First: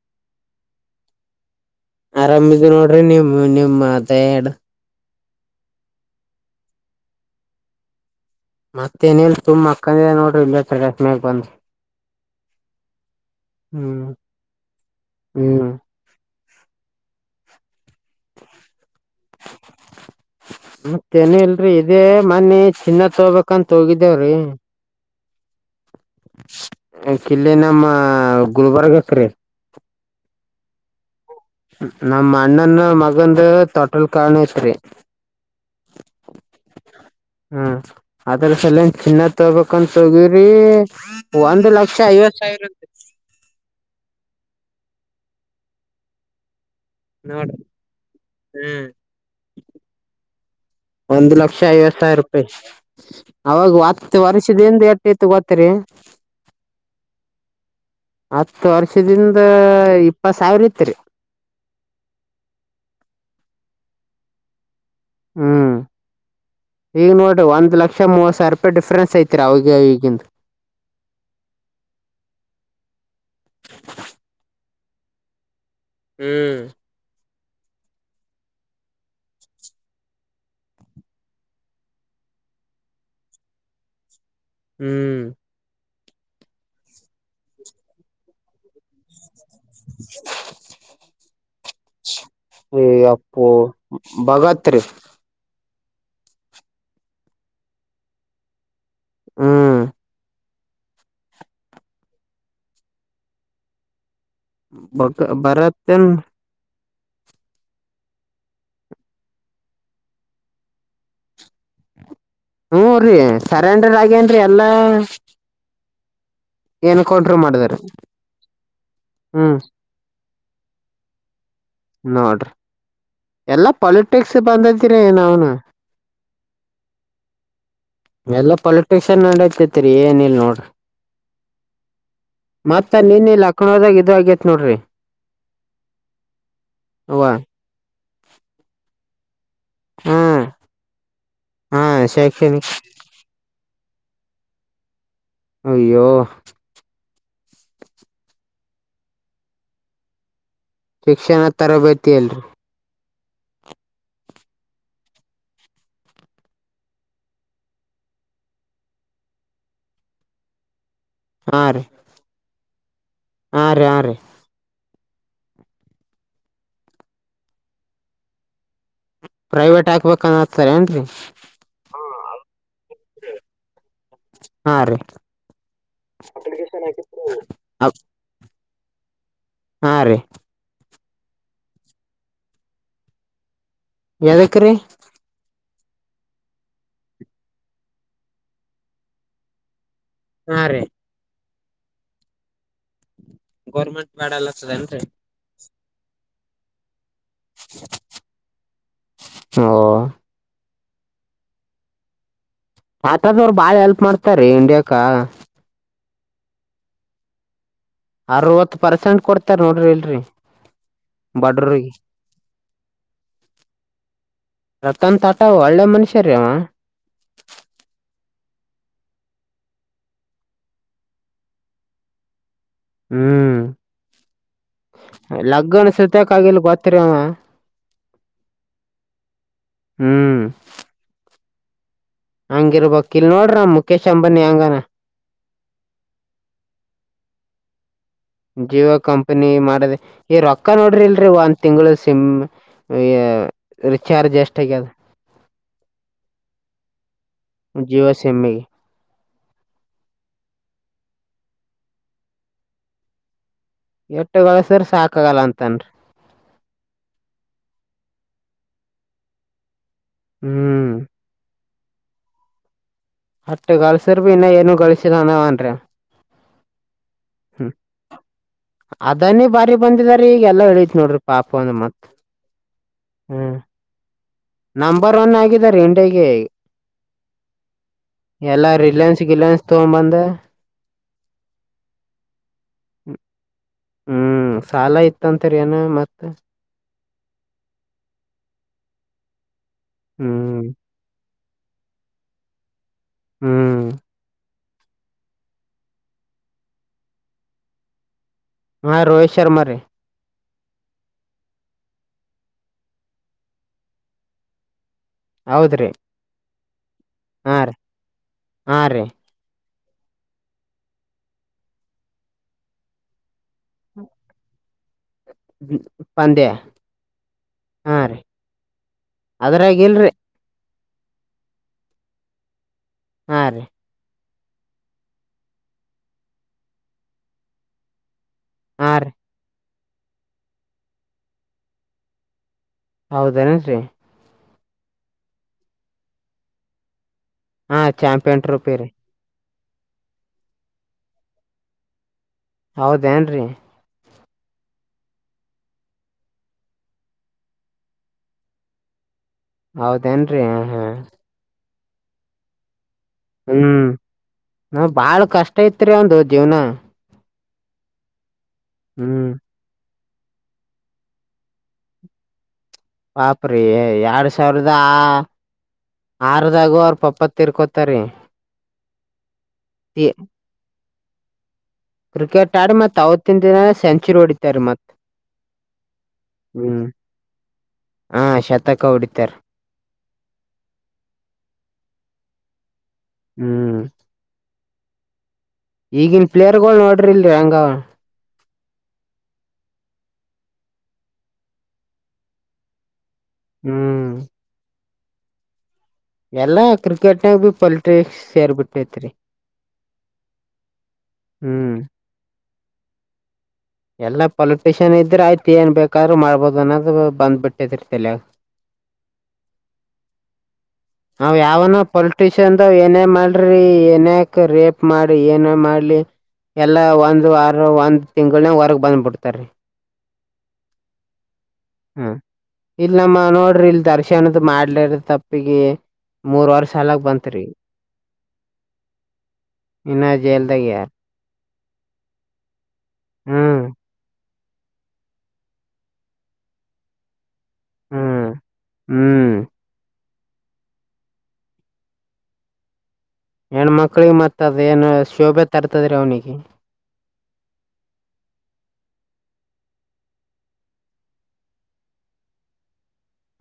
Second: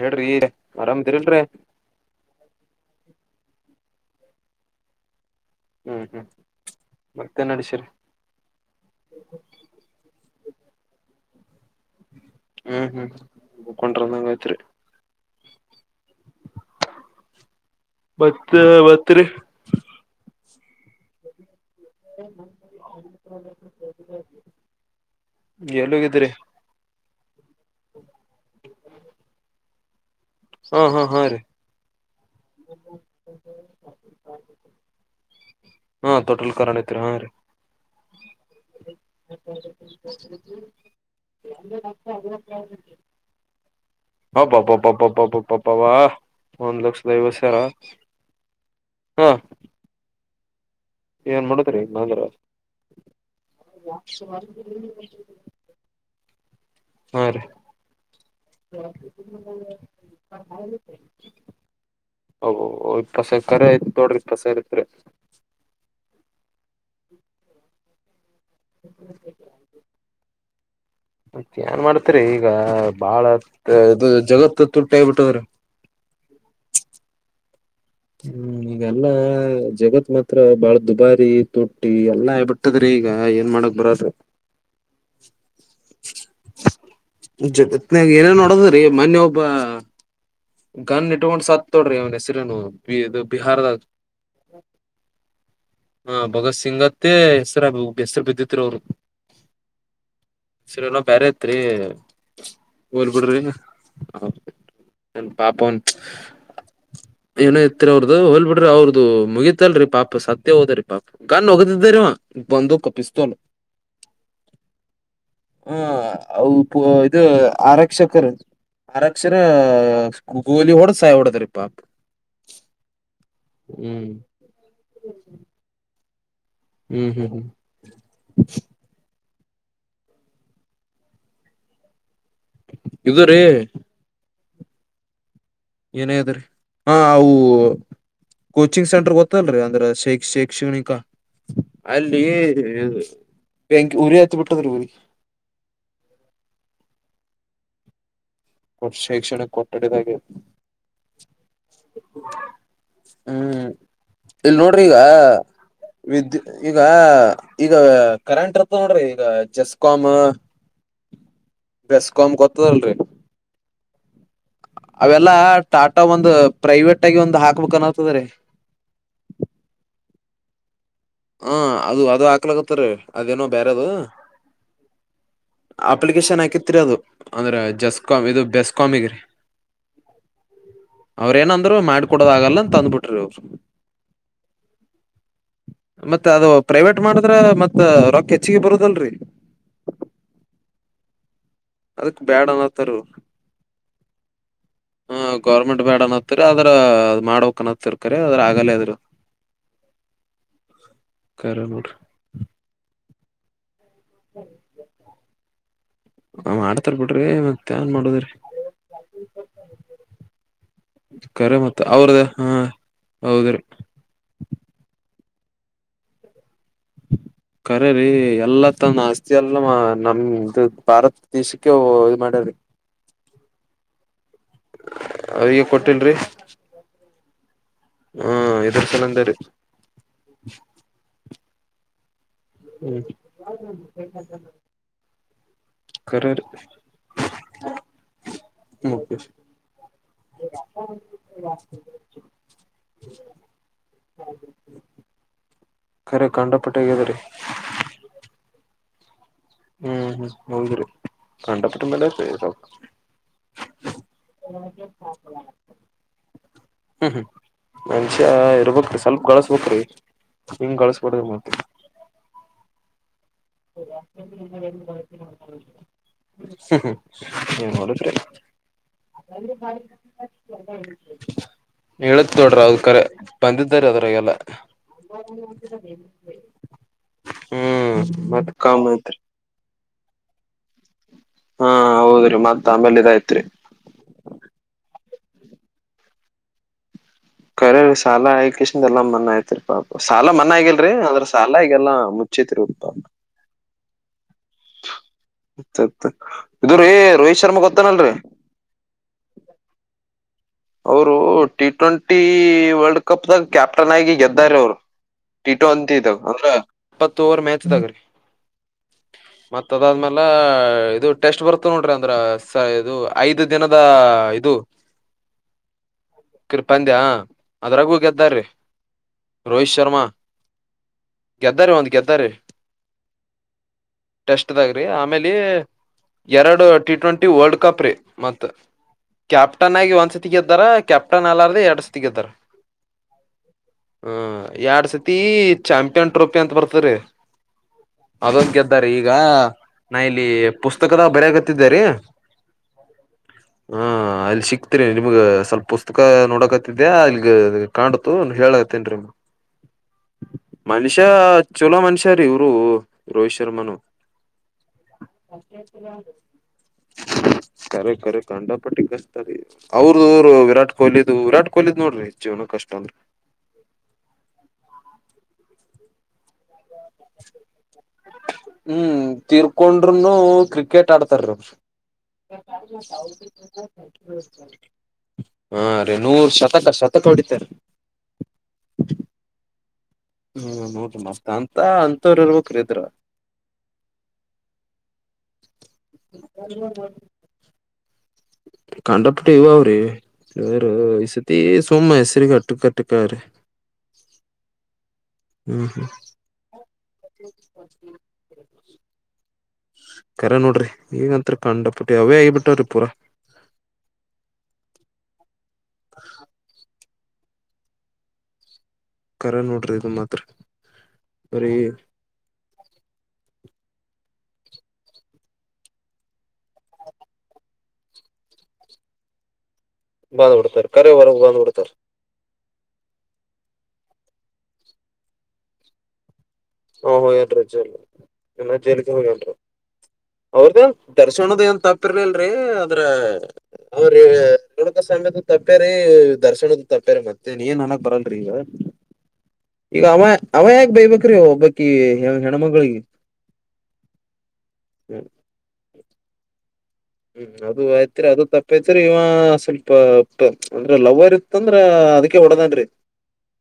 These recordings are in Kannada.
ಹೇಳ್ರಿ ಆರಾಮ್ದಿರಿಲ್ರಿ ಆರಾಮಿದ ನೋಡ್ರಿ ನೀವು ನಿಮ ಮಾತ ಎಡು ಹ್ಮ್ ಹ್ಮ್ ಮತ್ತೆನ್ ನಡಸರಿ ಮತ್ತ ಏನೇಲ್ ಸುಮ್ ಅಕ್ಕಂದ ನೋಡ್ರಿ ಇಲ್ಲಸ್್ಮ್ಯಾಗ ಬಂದಿ ಹ್ಮ್ ಹ್ಮ್ ಹ್ಮ್ ಹಕೊಂಡ್ರ ನಂಗಯತ್ರಿ ಹ್ಮ್ ಮತ್ತ ಬತ್ರಿ ಮತ್ತೆನೇಲ್ ೀ ಇದೇ ಮನ್ನಿ ಚಿನ್ನದತ್ ತಗಬೇಕಂತ ಹೋಗಿದ್ದೇವ್ರಿ ಎಲ್ಲೋಗಿದ್ರಿ ಇಲ್ಲಿ ನಮ್ಮ ಗುಲ್ಬರ್ಗಕ್ರೀ ಹಾ ಹಾ ಹಾ ರೀ ನಮ್ಮ ಅಣ್ಣನ ಮಗಂದ ತೊಟಲ್ ಕಣಸ್ರರಿ ಹಾ ಟೋಟಲ್ ಕನ್ ಐತ್ರಿ ಹಾ ರೀ ಹ್ಮ್ ಅದ್ರ ಸಲನ್ ಚಿನ್ನದ ತಗಬೇಕಂತ ತಗಿರಿ ಒಂದ್ ಲಕ್ಷ ಐವತ್ ಸಾವಿರ [unintelligible] ಹ [unintelligible] [unintelligible] ಒಂದ್ ಲಕ್ಷದ ಐವತ್ತು ಸಾವಿರ ನೋಡ್ರಿ ಹ್ಮ್ ಹಾ ಒಂದ್ ಏನ್ ಲಕ್ಷ ಮಾಡದ್ರಿ ಐವತ್ತುಾವಿರ ನಂದ್ರ ರೂಪಾಯಿ ಅವಾಗ ಹತ್ತು ವರ್ಷದಿಂದ ಎಟ್ಟೈತ್ತು ಗೋತ್ತರಿ [unintelligible] ಹಾ ರೀ ಹತ್ತು ವರ್ಷದಿಂದ ಇಪ್ಪತ್ ಸಾವಿರ ಇತ್ರಿ ಓ್ ಇಪ್ಪಸ ಕರೆ ಐತ್ ದೋಡ್ರಿ ಇಪ್ಪಸಾಯ ಐತ್ರಿ ಹ್ಮ್ ಈಗ ನೋಡ್ರಿ ಒಂದ್ ಲಕ್ಷ ಮೂವತ್ ಸ್ವಲ್ಪ ಡಿಫ್ರೆನ್ಸ್ ಐತಿ ರ ಅವಾಗ ಈಗಿಂದು ಮತ್ತೆ ಏನ್ ಮಾಡ್ತರಿ ಈಗ ಬಾಳ ಇದು ಜಗತ್ತು ತುಟಬಿಟ್ಟದ್ರ ಹ್ಮ್ ಹ್ಮ್ ಈಗೆಲ್ಲಾ ಜಗತ್ ಮಾತ್ರ ಬಾಳ ದುಬಾರಿ ತೊಟ್ಟಿ ಎಲ್ಲಾ ಆಬಿಟ್ಟದ್ರಿ. ಈಗ ಏನ್ ಮಾಡಕ್ ಬರದು. ಹ್ಮ್ ಜಗತ್ನಯಾಗ ಏನೇ ನೋಡೋದ್ರೀ ಮೊನ್ನೆ ಒ ಬ್ಬ ಗನ್ ಇಟ್ಕೊಂಡು ಸತ್ತ ತೊಡ್ರಿ ಅವನ ಹೆಸ್ರನು. ಹೇ ಯಪ್ಪೋ ಭಗತ್ರಿ. ಹ ಭಗತ್ ಸಿಂಗತ್ತೇ ಹೆಸ್ರ ಹೆಸರು ಬಿದ್ದತ್ರಿ ಅವ್ರು. ಹ್ಮ್ ಹೇಸ್ರೆನೋ ಬ್ಯರೆ ತ್ರಿ ಹೋಲ್ ಬಿಡ್ರಿ. ಹ ಬ ಪಾಪನ್ ಬರತ್ತನ್ ಏ ರಿ ಅವ್ರದದು ಹೋಲ್ ಬಿಡ್ರಿ ಅವ್ರದ್ದ ಮುಗಿತಲ್ರಿ ಪಾಪ ಸತ್ಯ ಹೋದ್ರೀ ಪಾಪ ಗನ್ ಹೊಗತಿದ್ದೀವ ಹು ರಿ ಸರೆಂಡರ್ ಆಗೇನ್ರಿ ಎಲ್ಲಾ. ಅ ಪ ಇದು ಎನ್ಕೌಂಟ್ರ ಮಾಡಿದ್ರ ಆರಕ್ಷಕರು ಆರಕ್ಷರ ಹ್ಮ್ ಕೂ ಗೋಲಿಯೋಡ ಸಾಯೋಡ ತದ್ರಿ ಪಾ ನೋಡ್ರಿ ಎಲ್ಲಾ ಹ್ಮ್ ಪಾಲಿಟಿಕ್ಸ್ ಬಂದತಿರಿ ನಾವ್ನು. ಹ್ಮ್ ಹ್ಮ್ ಹ್ಮ್ ಎಲ್ಲಾ ಪೊಲಿಟಿಷನ್ ನಡೈತೈತ್ರಿ ಏನಲ್ ನೋಡ್. ಮತ್ತ ಇದು ನೀನ್ನಿ ರೀ ಲಾಕ್ನೋದಾಗ ಇದು ಆಗ್ಯತ್ ನೋಡ್ರಿ. ಏನೇದ್ರರಿ ಹ ಅವ್ವ ಅವು ಕೋಚಿಂಗ್ ಸೆಂಟರ್ ಗೊ ಇತ್ತನ್ರಿ ಅಂದ್ರೆ ಶೈ ಹ್ಮ್ ಶೈಕ್ಷಣಿಕ ಹಾ ಅಲ್ಲಿ. ಶೈಕ್ಷಣಿಕ ಬೆಂಕಿ ಉರಿ ಅತ್ದ್ಬುಟಾದೆ ಇವರ್ಗೆ. ಅಯ್ಯೋ ಶೈಕ್ಷಣ ಕಟ್ಟಡದಾಗೆ. ಶಿಕ್ಷಣ ತರಬೇತಿ ಎಲ್ರಿ. ಹ್ಮ್ ಇಲ್ ನೋಡ್ರಿ ಈಗ. ವಿದ್ಯುತ್ ಈಗ ಈಗ ಕರೆಂಟ್ ಇರ್ತ ನೋಡ್ರಿ ಈಗ ಜೆಸ್ಕಾಮ್. ಹಾ ರೀ ಬೆಸ್ಕಾಂ ಗೋತ್ತಲ್ರಿ. ಹಾ ರೀ ಹಾ ರೀ ಅವೆಲ್ಲಾ ಟಾಟಾ ಒಂದ್ ಪ್ರೈವೇಟ್ ಆಗಿ ಒಂದ್ ಹಾಕ್ಬೇಕ ಅನ್ತದ ರೀ ಪ್ರೈವೇಟ್ ಹಾಕ್ಬೇಕನ್ ಹತಾರ ಏನ್ರರಿ. ಹಾ ಅದು ಅದು ಹಾಕ್ಲಕತ್ತರಿ ಅದೇನೋ ಬೇರೆದು. ಹಾ ರೀ ಅಪ್ಲಿಕೇಶನ್ ಹಾಕಿತ್ರಿ ಅದು ಅಂದ್ರೆ ಜೆಸ್ಕಾಮ್ ಇದು ಬೆಸ್ಕಾಮಗ್ರೀ. ಹಾ ರಿ ಅವ್ರ ಏನಂದ್ರು ಮಾಡ್ಕ ಕೊಡೋದ ಆಗಲ್ಲ ಅನ್ ತಂದ್ಬಿಟ್ರಿ ಇವ್ರು. ಯದಕ್ಕ್ರೀ ಮತ್ತೆ ಅದು ಪ್ರೈವೇಟ್ ಮಾಡಿದ್ರೆ ಮತ್ ರೊಕ್ಕ ಹೆಚ್ಚಿಗೆ ಬರುದಲ್ರಿ. ಹಾ ರಿ ಅದಕ್ ಬ್ಯಾಡ ಅನತಾರ ಇವ್ರು. ಗೌರ್ಮೆಂಟ್ ಬ್ಯಾಡ [unintelligible] ಮುಟ್ಬ್ಯಾಡ ಬೇಡ ಅನ್ನತೀರ ಅದ್ರ. ಮಾಡಕ್ನತ್ತ ಇರ್ಕಾರೆ ಅದ್ರ ಆಗಲ್ಲೇ ಅದ್ರ. ಓ ಕರೆಬುಡು. ಆಟ ದವ್ರು ಬಾಳ ಹೆಲ್ಪ್ ಮಾಡ್ತಾರೀ ಇಂಡಿಯಕ. ಅವ ಆಡ್ತಾರ್ ಬಿಡ್ರಿ. ಏನ್ ಮಾಡೋದ್ರಿ ಅರವತ್ತು ಪರ್ಸೆಂಟ್ ಕೊಡ್ತಾರ ನೋಡ್ರಿ ಇಲ್ರಿ ಕರೆ ಮತ್ತ ಬಡ್ರರಿಗೆ ಅವ್ರದ ಹಾ ಹೌದ್ರಿ. ರತನ್ ತಾಟ ಒಳ್ಳೆ ಮನುಷ್ಯರೇವ. ಎಲ್ಲ ತನ್ ಆಸ್ತಿ ಎಲ್ಲ ನಮ್ದ ಭಾರತ ದೇಶಕ್ಕೆ ಇ ಮಾಡ್ಯಾರಿ. ಹ್ಮ್ ಅವ್ರಿಗೆ ಲಗ್ನ್ ಸತಕ ಆಗಲ್ ಗೊತ್ರಿ ಅವ. ಹ್ಮ ಇದರ ಚಲಂದ ರಿ ಹಂಗಿರ್ಬೇಕ್ ಇಲ್ ನೋಡ್ರ ಮುಖೇಶ್ ಅಂಬಾನಿ ಹೆಂಗಾನ. ಕರೆ ರಿ ಜಿಯೋ ಕಂಪನಿ ಮಾಡದೆ ಈ ರೊಕ್ಕ ನೋಡ್ರಿ ಇಲ್ರಿ ಒಂದ್ ತಿಂಗಗಳು ಸಿಮ್ ರಿಚಾರ್ಜ್ ಎಷ್ಟ ಆಗ್ಯ ಅದ ಕಖರೆ ಕಂಡಪಟ್ಟೆಗದ ರೀ ಜೀವ ಸಿಮೆಗೆ ಹ್ಮ್ ಹ್ಮ್ ಹೌದರ ಪಂಡತ್ರಂಬಲ್ಲ ಸ ಎಟ್ಟಗಳಸ್ರ ಸಾಕಾಗಲ್ಲ ಅಂತನ್ರಿ ಹ್ಮ್ ಹ್ಮ್ ಮನುಷ್ಯ ಇರ್ಬೇಕಕ್ ಸ್ವಲ್ಪ ಗಾಳಸ್ಬಕ್ ರಿ ಹಿಂಗ್ ಹ್ಮ್ ಕಳಸ್ಬಡ ಮತ್ತೆ ಅಷ್ಟು ಗಳಿಸಿದರೆ ಇನ್ನ ಏನು ಗಳಸಿದನವನ್ರೀ ಅವ ಏನ್ ಮಾಡೋದ್ರಿ ಅದನ್ನೇ ಬಾರಿ ಬಂದಿದಾರಿ ಈಗ ಎಲ್ಲಾ ಇಳಿತ್ ನೋಡ್ರಿ ಪಾಪ [unintelligible] ಒಂದ್ ಮತ್ ಎಳತ್ಕರೆ ಹ್ಮ್ ಬಂದ ಇದ್ದಾರೆ ಅದ್ರಾಗಲ್ಲ ನಂಬರ್ ಒನ್ ಆಗಿದ ರ ಇಂಡಿಯಾಗೆ ಹ್ಮ್ ಮತ್ತೆ ಎಲ್ಲ ರಿಲಯನ್ಸ್ ಗಿಲಯನ್ಸ್ ತಗೊ ಬಂದು ಹಾ ಹೌದ್ರಿ ಮತ್ತ ಹ್ಮ್ ಸಾಲ ಇತ್ತಂತರಿ ಏನ ಮತ್ತ ಕರ ಸಾಲ ಆಯಕಷನ್ ಎಾ ಮನ್ ಯತಿರಿ ಪಾಪ ಸಾಲ ಮನ್ ಹ್ಮ್ ಆಗಲ್ರಿ ಅದ್ರ ಸಾಲ ಈಗಲ್ಲ ಮುಚ್ಚತಿರು ಉಪ ಹ್ಮ್ ಅ ಇದ್ರ ಏ ರೋಹಿತ್ ಶರ್ಮಾ ಗೊತ್ತಾನಲ್ರಿ ಹಾ ರೋಹಿತ ಶರ್ಮಾ ರೇ ಅವರು ಟಿ ಟ್ವೆಂಟಿ ವರ್ಲ್ಡ್ ಕಪ್ ದಾಗ ಕ್ಯಾಪ್ಟನ್ ಆಗಿ ಗೆದ್ದಾರೆ ಅವ್ರು ಟಿಟೋ ಹೌದ್ರಿ ಅಂತಿ ಇದ ಅಂದ್ರ ಇಪ್ಪತ್ತು ಓವರ್ ಹಾ ರೀ ಮ್ಯಾಚ್ದಗ್ರಿ ಹಾ ರೀ ಮ ದಾದ್ಮೇಲ ಇದು ಟೆಸ್ಟ್ ಬರ್ತ ನೋಡ್ರಿ ಅಂದ್ರ ಇದು ಐದು ದಿನದ ಇದು ಪಧ್ಯಾ ಪಂದ್ಯ ಅದ್ರಾಗೂ ಆ ರಿ ಗೆದ್ದಾರ್ರಿ ಅದ್ರಾಗಿಲ್ರಿ ಗೆದ್ದಾರೆ ಒಂದು ಗೆದ್ದಾರೆ ಹಾ ರೀ ಟೆಸ್ಟ್ ದಾಗ್ರಿ ಆಮೇಲಿ ಎರಡು ಟಿ ಟ್ವೆಂಟಿ ವರ್ಲ್ಡ್ ಕಪ್ ರಿ ಮತ್ತ ಹಾ ರೀ ಕ್ಯಾಪ್ಟನ್ ಆಗಿ ಒಂದ್ಸತಿಗೆದ್ದಾರೆ ಕ್ಯಾಪ್ಟನ್ ಅಲಾರ್ದ ಎರಡ್ ಸತಿಗೆದ್ದಾರೆ ಹೌದೇನೇನ್ರಿ ಎರಡ್ ಸತಿ ಚಾಂಪಿಯನ್ ಟ್ರೋಫಿ ಅಂತ ಬರ್ತರಿ ಹಾ ಅದ ಚಾಂಪಿಯನ್ ಟ್ರೋಫಿ ಗೆದ್ದಾರ ರೀ ಈಗ ನಾ ಇಲ್ಲಿ ಪುಸ್ತಕದ ಬರಕತ್ತಿದ್ದಾರೀ ಹೌದೇಏನ್ರಿ ಸಿಕ್ತರಿ ನಿಮ್ಗ್ ಸ್ವಲ್ಪ ಪುಸ್ತಕ ನೋಡಕತ್ತತಿದ್ಯಾ ಇಲ್ಲಿಗ ಕಾಣತು ಹೇಳತ್ತೇನ್ ಹೌದೇಏನ್ರರಿ ಹಾ ಚಲೋ ಮನುಷ್ಯಾರ ಇವ್ರು ರೋಹಿತ್ ಶರ್ಮಾನು ಹ್ಮ್ ನಾವ್ ಬಾಳ ಕಷ್ಟ ಐತ್ರಿ ಅವ್ನು ಜೀವ್ನ ಕರೇಕ್ ರೇಕ್ ಅಂಡಾಪಟ್ಟಿ ಕಷ್ಟತಾರೆ ಅವ್ರದರು ವಿರಾಟ್ ಕೊಹ್ಲಿದು ವಿರಾಟ್ ಕೊಹ್ಲಿದ್ ನೋಡ್ರ ಜೀವನ ಕಷ್ಟ ಅಂದ್ರ ಬಾಪ್ರೀ ಎರಡ್ ಸಾವಿರದ ಆರು ಹ್ಮ್ ತೀರ್ಕೊಂಡರುೂನು ಕ್ರಿಕೆಟ್ ಆಡ್ತಾರೀ ಕ್ರಿಕೆಟ್ ಆಡಿ ಮತ್ ಅವವತ್ತಿನ ದಿನ ಸೆಂಚುರಿ ಹೊಡಿತಾರೆ ಮತ್ ಹಾ ರೀ ನೂರ್ ಶತಕ ಹ್ಮ್ ಶತಕ ಹೊಡಿತಾರ ಹಾ ಶತಕ ಹೊಡಿತಾರ ಹ್ಮ್ ನೋಡ್ರಿ ಮತ್ತ ಅಂತ ಅಂತವ್ರಲ್ ಕರಿದ್ರು ಹ್ಮ್ ಈಗನ್ ಪ್ಲೇಯರ್ ಗಳು ನೋಡ್ರಿಲ್ರರಿ ಹಂಗವ ಕಂಡಪಟ್ಟ ಇವ ಅವ್ರಿ ಇರು ಈ ಸತಿ ಸುಮ್ಮ ಹೆಸರಿ ಅಟ್ಟಕ್ ಕಟ್ಟಕ್ರಿ ಹ್ಮ್ ಹ್ಮ್ ಹ್ಮ್ ಎಲ್ಲಾ ಕ್ರಿಕೆಟ್ನಾಗ ಬಿ ಪಾಲಿಟಿಕ್ಸ್ ಸೇರ್ ಬಿಟ್ಟೈತ್ರಿ ಕರೆ ನೋಡ್ರಿ ಈಗಂತರ ಹ್ಮ್ ಕಂಡಪಟ್ಟಿ ಅವೇ ಆಗಿ ಬಿಟ್ಟವ್ರಿ ಪೂರಾ ಎಲ್ಲಾ ಪೊಲಿಟಿಷಿಯನ್ ಇದ್ರೆ ಆಯ್ತ ಏನ್ ಬೇಕಾದ್ರು ಮಾಡ್ಬೋದು ಅನ್ನೋದ್ ಬಂದಬಿಟ್ಟದ್ರಿ ತೆಲ್ಯಾಗ ಕರೆ ನೋಡ್ರಿ ಇದು ಮಾತ್ರ ಬರೇ ಚಂದಾವ್ ಏನೇ ಮಾಡ್ರಿ ಏನಯಾಕ ರೇಪ್ ಮಾಡಿ ಏನೇ ಮಾಡ್ಲಿ ಎಲ್ಲಾ ಒಂದ್ ವಾರ ಒಂದ್ ತಿಂಗಳನ ಹೊರಗ್ ಬಂದ್ಬಿಡ್ತಾರೀ ಬಂದ್ಬಿತಡ್ತಾರಿ ಕರೆ ಹೊರ ಬಂದ್ಬಡ್ತಾರಿ ಹ್ಮ್ ಇಲ್ಲ ನಮ್ಮ ನೋಡ್ರಿ ಇಲ್ ದರ್ಶನದ ಮಾಡ್ಲಾರ ತಪ್ಪಿಗೆ ಮೂರ್ ವರ್ಷ ಹಾ ಸಾಲಾಕ್ ಬಂತ್ರಿ ಹೋಗ್ಯೇನರಿ ಜೈಲಗ ಇನ್ನಾ ಜೈಲ್ಗೆ ಹೋಗ್ಯನ್ರರಿ ಇನ್ನ ಜೈಲ್ದಾಗ ಅವ್ರದೆನ್ ಯಾರ್ ದರ್ಶನದ ಏನ್ ತಪ್ಪಿರ್ಲಲ್ರಿ ಅದ್ರ ಹ್ಮ್ ಅವ್ರ ರೇಣುಕಾ ಸ್ವಾಮಿದು ತಪ್ಪೇರಿ ದರ್ಶನುದ ತಪ್ಪೇರಿ ಮತ್ತೆ ಏನ್ ಅನಕ್ ಬರಲ್ರರಿ ಹ್ಮ್ ಈಗ ಹ್ಮ್ ಈಗ ಅವ ಅವ ಯಾಕ ಬೈಬೇಕ್ರಿ ಒಬ್ಬ ಅಕಿ ಹೆಣ್ಣ ಮಗಳಿಗಿ ಹೆಣ ಮಕ್ಳಿಗೆ ಮತ್ತ ಅದ್ ಏನ್ ಶೋಭೆ ತರ್ತದ್ರಿ ಅವ್ನಿಗೆ ಹ್ಮ್ ಅದು ಯಾತ್ರಿ ಅದು ತಪ್ಪೈತಿರಿ ಇವ ಸ್ವಲ್ಪ ಅಂದ್ರೆ ಲವರ ಇತ್ತಂದ್ರ ಅದಕ್ಕೆ ಹೊಡದನರೀ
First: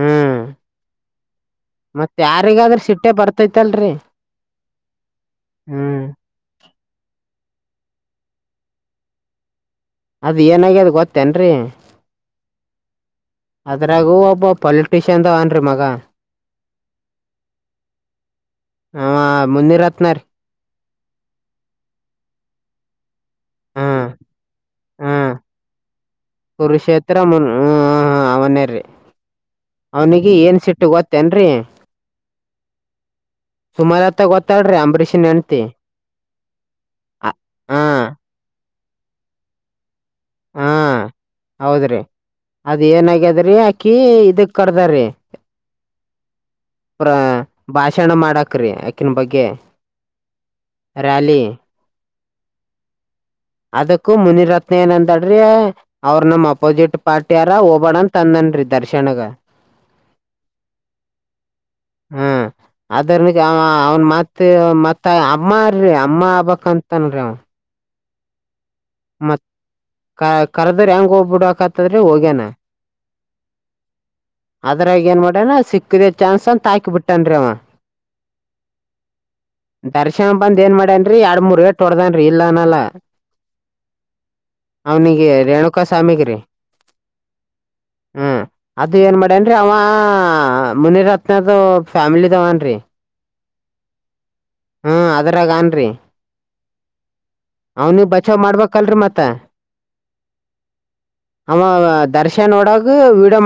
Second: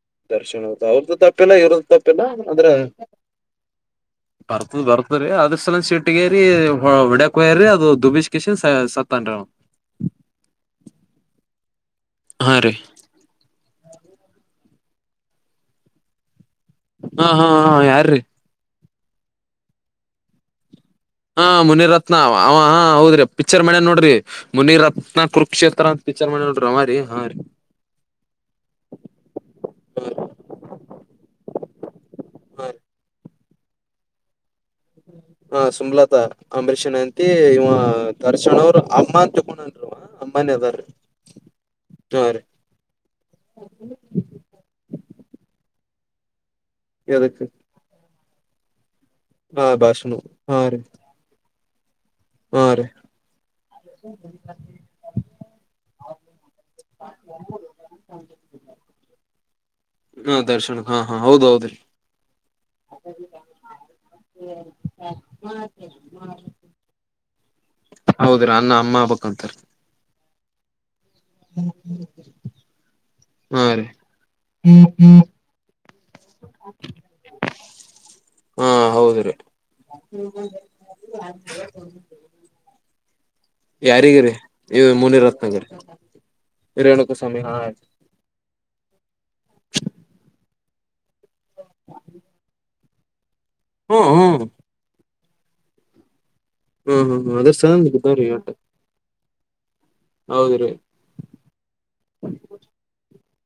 ಹ್ಮ್ ದರ್ಶನ್ ಅವ್ರ್ದ ತಪ್ಪ ತಪ್ಪಿಲ್ಲ ಇರುದ ಮತ್ ತಪ್ಪಿಲ್ಲ ಅಂದ್ರೆ ಯಾರಿಗಾದ್ರೂ ಸಿಟ್ಟೆ ಬರ್ತೈತಲ್ರಿ ಬರ್ತದ ಬರ್ತ್ರರಿ ಅದ್ರರ ಸಲಂದ ಹ್ಮ್ ಶೀಟ್ಗೇರಿ ಹ್ಮ ವಡಕ್ಯಗರಿ ಅದು ದುಬಿಷ್ ಕೆಶಿನ್ ಸತ್ತನರಿ ಅವ ಅದ್ ಏನಾಗ ಅದ್ ಗೊತ್ತೇನ್ರರಿ ಹಾ ರೀ ಅದ್ರಾಗೂ ಒಬ್ಬ ಪೊಲ್ಟ ಟಷನ್ಂದಾಗಾನ್ರಿ ಮಗಾ ಹಾ ಹಾ ಹಾ ಯಾರ್ರೀ ಹ ಮುನ್ನಿರತ್ನ ರೀ ಹಾ ಮುನಿರತ್ನ ಅವ ಹಾ ಹೌದ್ರಿ ಪಿಕ್ಚರ್ ಮಾಡ್ಯನ ಹಾಂ ನೋಡ್ರಿ ಮುನಿರತ್ನ ಹಾಂ ಕುರುಕ್ಷೇತ್ರ ಅಂತ ಪಿಕ್ಚರ್ ಮಾಡ್ಯಾನ್ ನೋಡ್ರಿ ಅವ ರೀ ಕುರುಕ್ಷೇತ್ರ ಹಾ ಮು ರೀ ಹ್ಮ್ ಹ ಹಾ ಅವನೇರ್ರಿ ಅವ್ನಿಗಿ ಏನ್ ಸಿಟ್ಟು ಗೋತ್ತೇನ್ರಿ ಹಾ ರೀ ಸುಮಲತಾ ಗೋತ್ತ ಹಾ ಸುಮಲತಾ ಅಂಬರೀಷನ್ ಹೆಂಡತಿ ಅ- ಇವ ಹಾಂ ದರ್ಶನ್ ಅವರ ಅಮ್ಮ ಅಂತ ತಳಕೊಂಡನ್ರಿ ಅವ ಅಮ್ಮನೇ ಅದಾರೀ ಹಾಂ ಹೌದ್ರಿ ಅದ್ ಏನಗ್ಯದ್ರಿ ಅಕಿ ಇದಕ್ ಕರ್ದಾರ್ರಿ ಪ್ರ ಎದಕ್ ಭಾಷಣ ಮಾಡಕ್ರೀ ಅಕಿನ ಬಗ್ಗೆ ಹಾ ಭಾಷಣ ಹಾ ರೀ ರ‍್ಯಾಲಿ ಹಾ ರೀ ಅದಕ್ಕೂ ಮುನಿರತ್ನ ಏನಂದಳರಿ ಅವ್ರ ನಮ ಅಪೋಸಿಟ್ ಪಾರ್ಟಿ ಯಾರ ಹೋಗಬ್ಯಾಡ ತಂದನ ನನ್ರಿ ದರ್ಶನಗ ಹಾ ದರ್ಶನಗ ಹಾ ಹಾ ಹೌದ ಹೌದ್ರೀ ಹ್ಮ್ ಅದರ್ನಗ ಅವ್ನ್ ಮತ್ ಮತ್ತ ಅಮ್ಮರೀ ಅಮ್ಮ ಆಬಕ್ಂತನರಿ ಅವನ್ ಹೌದ್ರಿ ಅನ್ನ ಅಮ್ಮ ಹಾಬೆಕ್ಂತರಿ ಕ ಕರ್ದರ್ ಹೆಂಗ ಹೋಗ್ಬಿಡ್ಕತ್ತದ್ರೆ ಹೋಗ್ಯನ ಹಾ ರೀ ಅದ್ರಾಗ ಏನ್ ಮಾಡನ ಸಿಕ್ಕದೆ ಚಾನ್ಸ್ ಅಂತ ಹಾಕ ಬಿಟ್ಟನ್ ರಿ ಅವ ಹಾ ಹೌದ್ರಿ ದರ್ಶನ ಬಂದ ಏನ್ ಮಾಡ್ಯನ್ರಿ ಎರಡ್ ಮೂರ್ ಎಟ ಒಡ್ದನ್ರಿ ಇಲ್ಲ ಅನಲ್ಲಾ ಯಾರಿಗರಿ ಇ ಮುನಿರತ್ನಗಿರಿ ರೇಣುಕಾ ಸ್ವಾಮಿಗ್ರಿ ರೇಣುಕುಸ್ವಾಮಿಗ ಹ ರಿ ಹ ಅದು ಏನ್ ಮಾಡೇನ್ರಿ ಅವ ಮುನಿರತ್ನದ ಫ್ಯಾಮಿಲದವನ್ರಿ ಹ್ಮ್ ಹ್ಮ್ ಹ್ಮ ಅದರಾಗನ್ರಿ ಹಾ ಹಾ ಹಾ ಮಾಡ್ಬೇಕಲ್ರಿ [unintelligible] ಮತ್ತ ಅವ ದರ್ಶನೋಡಾಗ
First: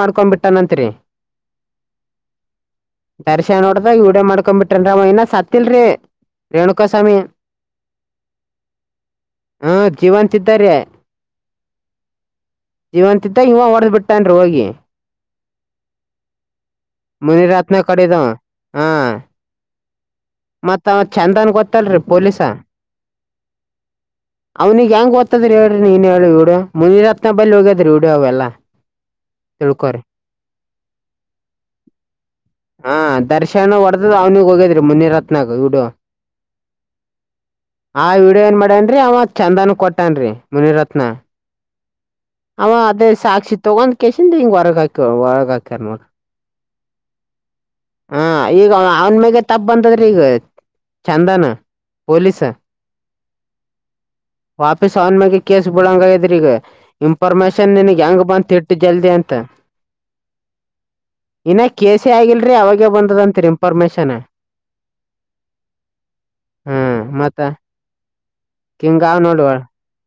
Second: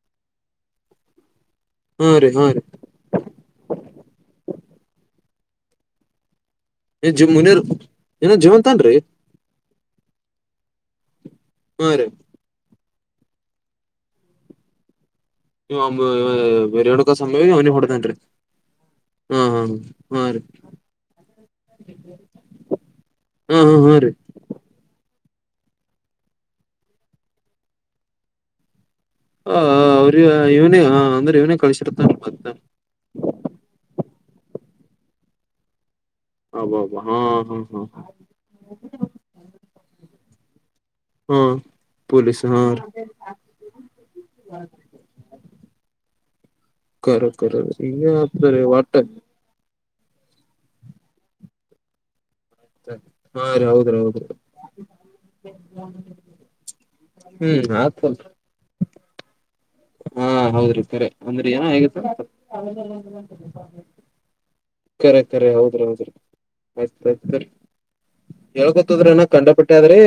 ಮಾಡ್ಕೊಂಡ್ ಬಿಟ್ಟ ನಂತ್ರಿ ಹಾ ರೀ ಹಾ ದರ್ಶನ ನೋಡ್ದಾಗ ವಿಡಿಯೋ ಮಾಡ್ಕೊ ಬಿಟ್ರನ್ ಅವ ಇನ್ನ ಸತ್ತಲ್ರಿ [unintelligible] ಏನ ಜೀವಂತನ್ರಿ ಹಾ ಜೀವಂತ ಇದಾ ರೀ ಹೂ ರೀ ಜೀವಂತಿತ್ತ ಇವ ಹೊಡದ್ ಬಿಟ್ಟನೆ ಹೋಗಿ [unintelligible] ಅವನಿಗೆ ಮುನಿರತ್ನ ಹೊಡತನ್ರಿ [inaudible] ಕಡಿದವ ಹಾ ಹಾ ಹಾ ರೀ ಮತ್ತ ಅವ ಚಂದನ್ ಗೊತ್ತಲ್ರಿ ಪೊಲೀಸ [inaudible] ಹಾ ಹಾ ಹಾ ರೀ ಅವನಿಗೆ ಹೆಂಗ ಗೊತ್ತ [unintelligible] ಹಾ ಅವ್ರ ಇವ್ನೇ ಹಾ ಅಂದ್ರೆ ಇವ್ನೇ ಕಳ್ಸಿರ್ತನೆ ಮತ್ತ ಅವ್ನಿಗ್ ಹೋಗದ್ರಿ ಮುನಿರತ್ನ ವಿಡಿಯೋ ಅಬ್ಬಬ್ಬ ಹಾ ಹಾ ಹಾ ಆ ವಿಡಿಯೋ ಏನ್ ಮಾಡೇನ್ರೀ ಅವಾಗ ಚಂದನ್ ಕೊಟ್ಟನ್ರಿ ಮುನಿರತ್ನ ಹಾ ಪೊಲೀಸ್ ಹಾ ಅವ ರೀ ಅದೇ ಸಾಕ್ಷಿ ತಗೊಂಡ್ ಕೆಸನ್ ಹಿಂಗ ಹೊರಗಾಕ್ಯ ಒರಗ ಹಾಕ್ಯಾರ ನೋಡ ಕರೆ ಕರ ಇಗ ಅರೆ ಈಗ ವಾಟ್ಟ ಅವನ್ ಮ್ಯಾಗೆ ತಪ್ಪ ಬಂದದ್ರಿ ಈಗ [inaudible] ಚಂದನ್ [inaudible] ಪೊಲೀಸ ಹಾ ರೀ ಹೌದ್ರೀ ಹೌದ್ರ ವಾಪಸ್ ಅವನ್ ಮ್ಯಾಗ ಕೇಸ್ ಬಿಡಂಗದ್ರ ಈಗ ಹ್ಮ್ ಇನ್ಫಾರ್ಮೇಶನ್ ನಿಂಗ್ ಆತಲ್ ಹೆಂಗ ಬಂದ ಇಟ್ಟು ಜಲ್ದಿ ಅಂತ ಹಾ ಹೌದ್ರಿ ಕರೆ ಅಂದ್ರಿ ಏನ ಆಗಿತ್ತು ಬಂದದಂತೀರಿ ಇನ್ಫಾರ್ಮೇಶನ್ ಕರೆ ಕರೆ ಹೌದ್ರಿ ಹೌದ್ರಿ [inaudible] ಹ್ಮ್ ಆಯ್ತ ಮತ್ತ ಆಯ್ತರಿ ಹೇಳ್ಕೊತ್ತದ್ರ ಕಿಂಗ್ ಆವ್ ಏನ ನೋಡಿ ಕಂಡಪಟ್ಟ ಆದ್ರೆ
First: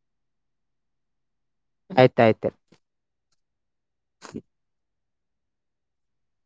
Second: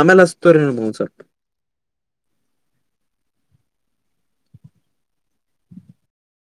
ಆಮೇಲ್ ಹಚ್ತವಿನ್ರಿ ಸ್ವಲ್ಪ ಆಯ್ತಾ ಆಯ್ತು [inaudible]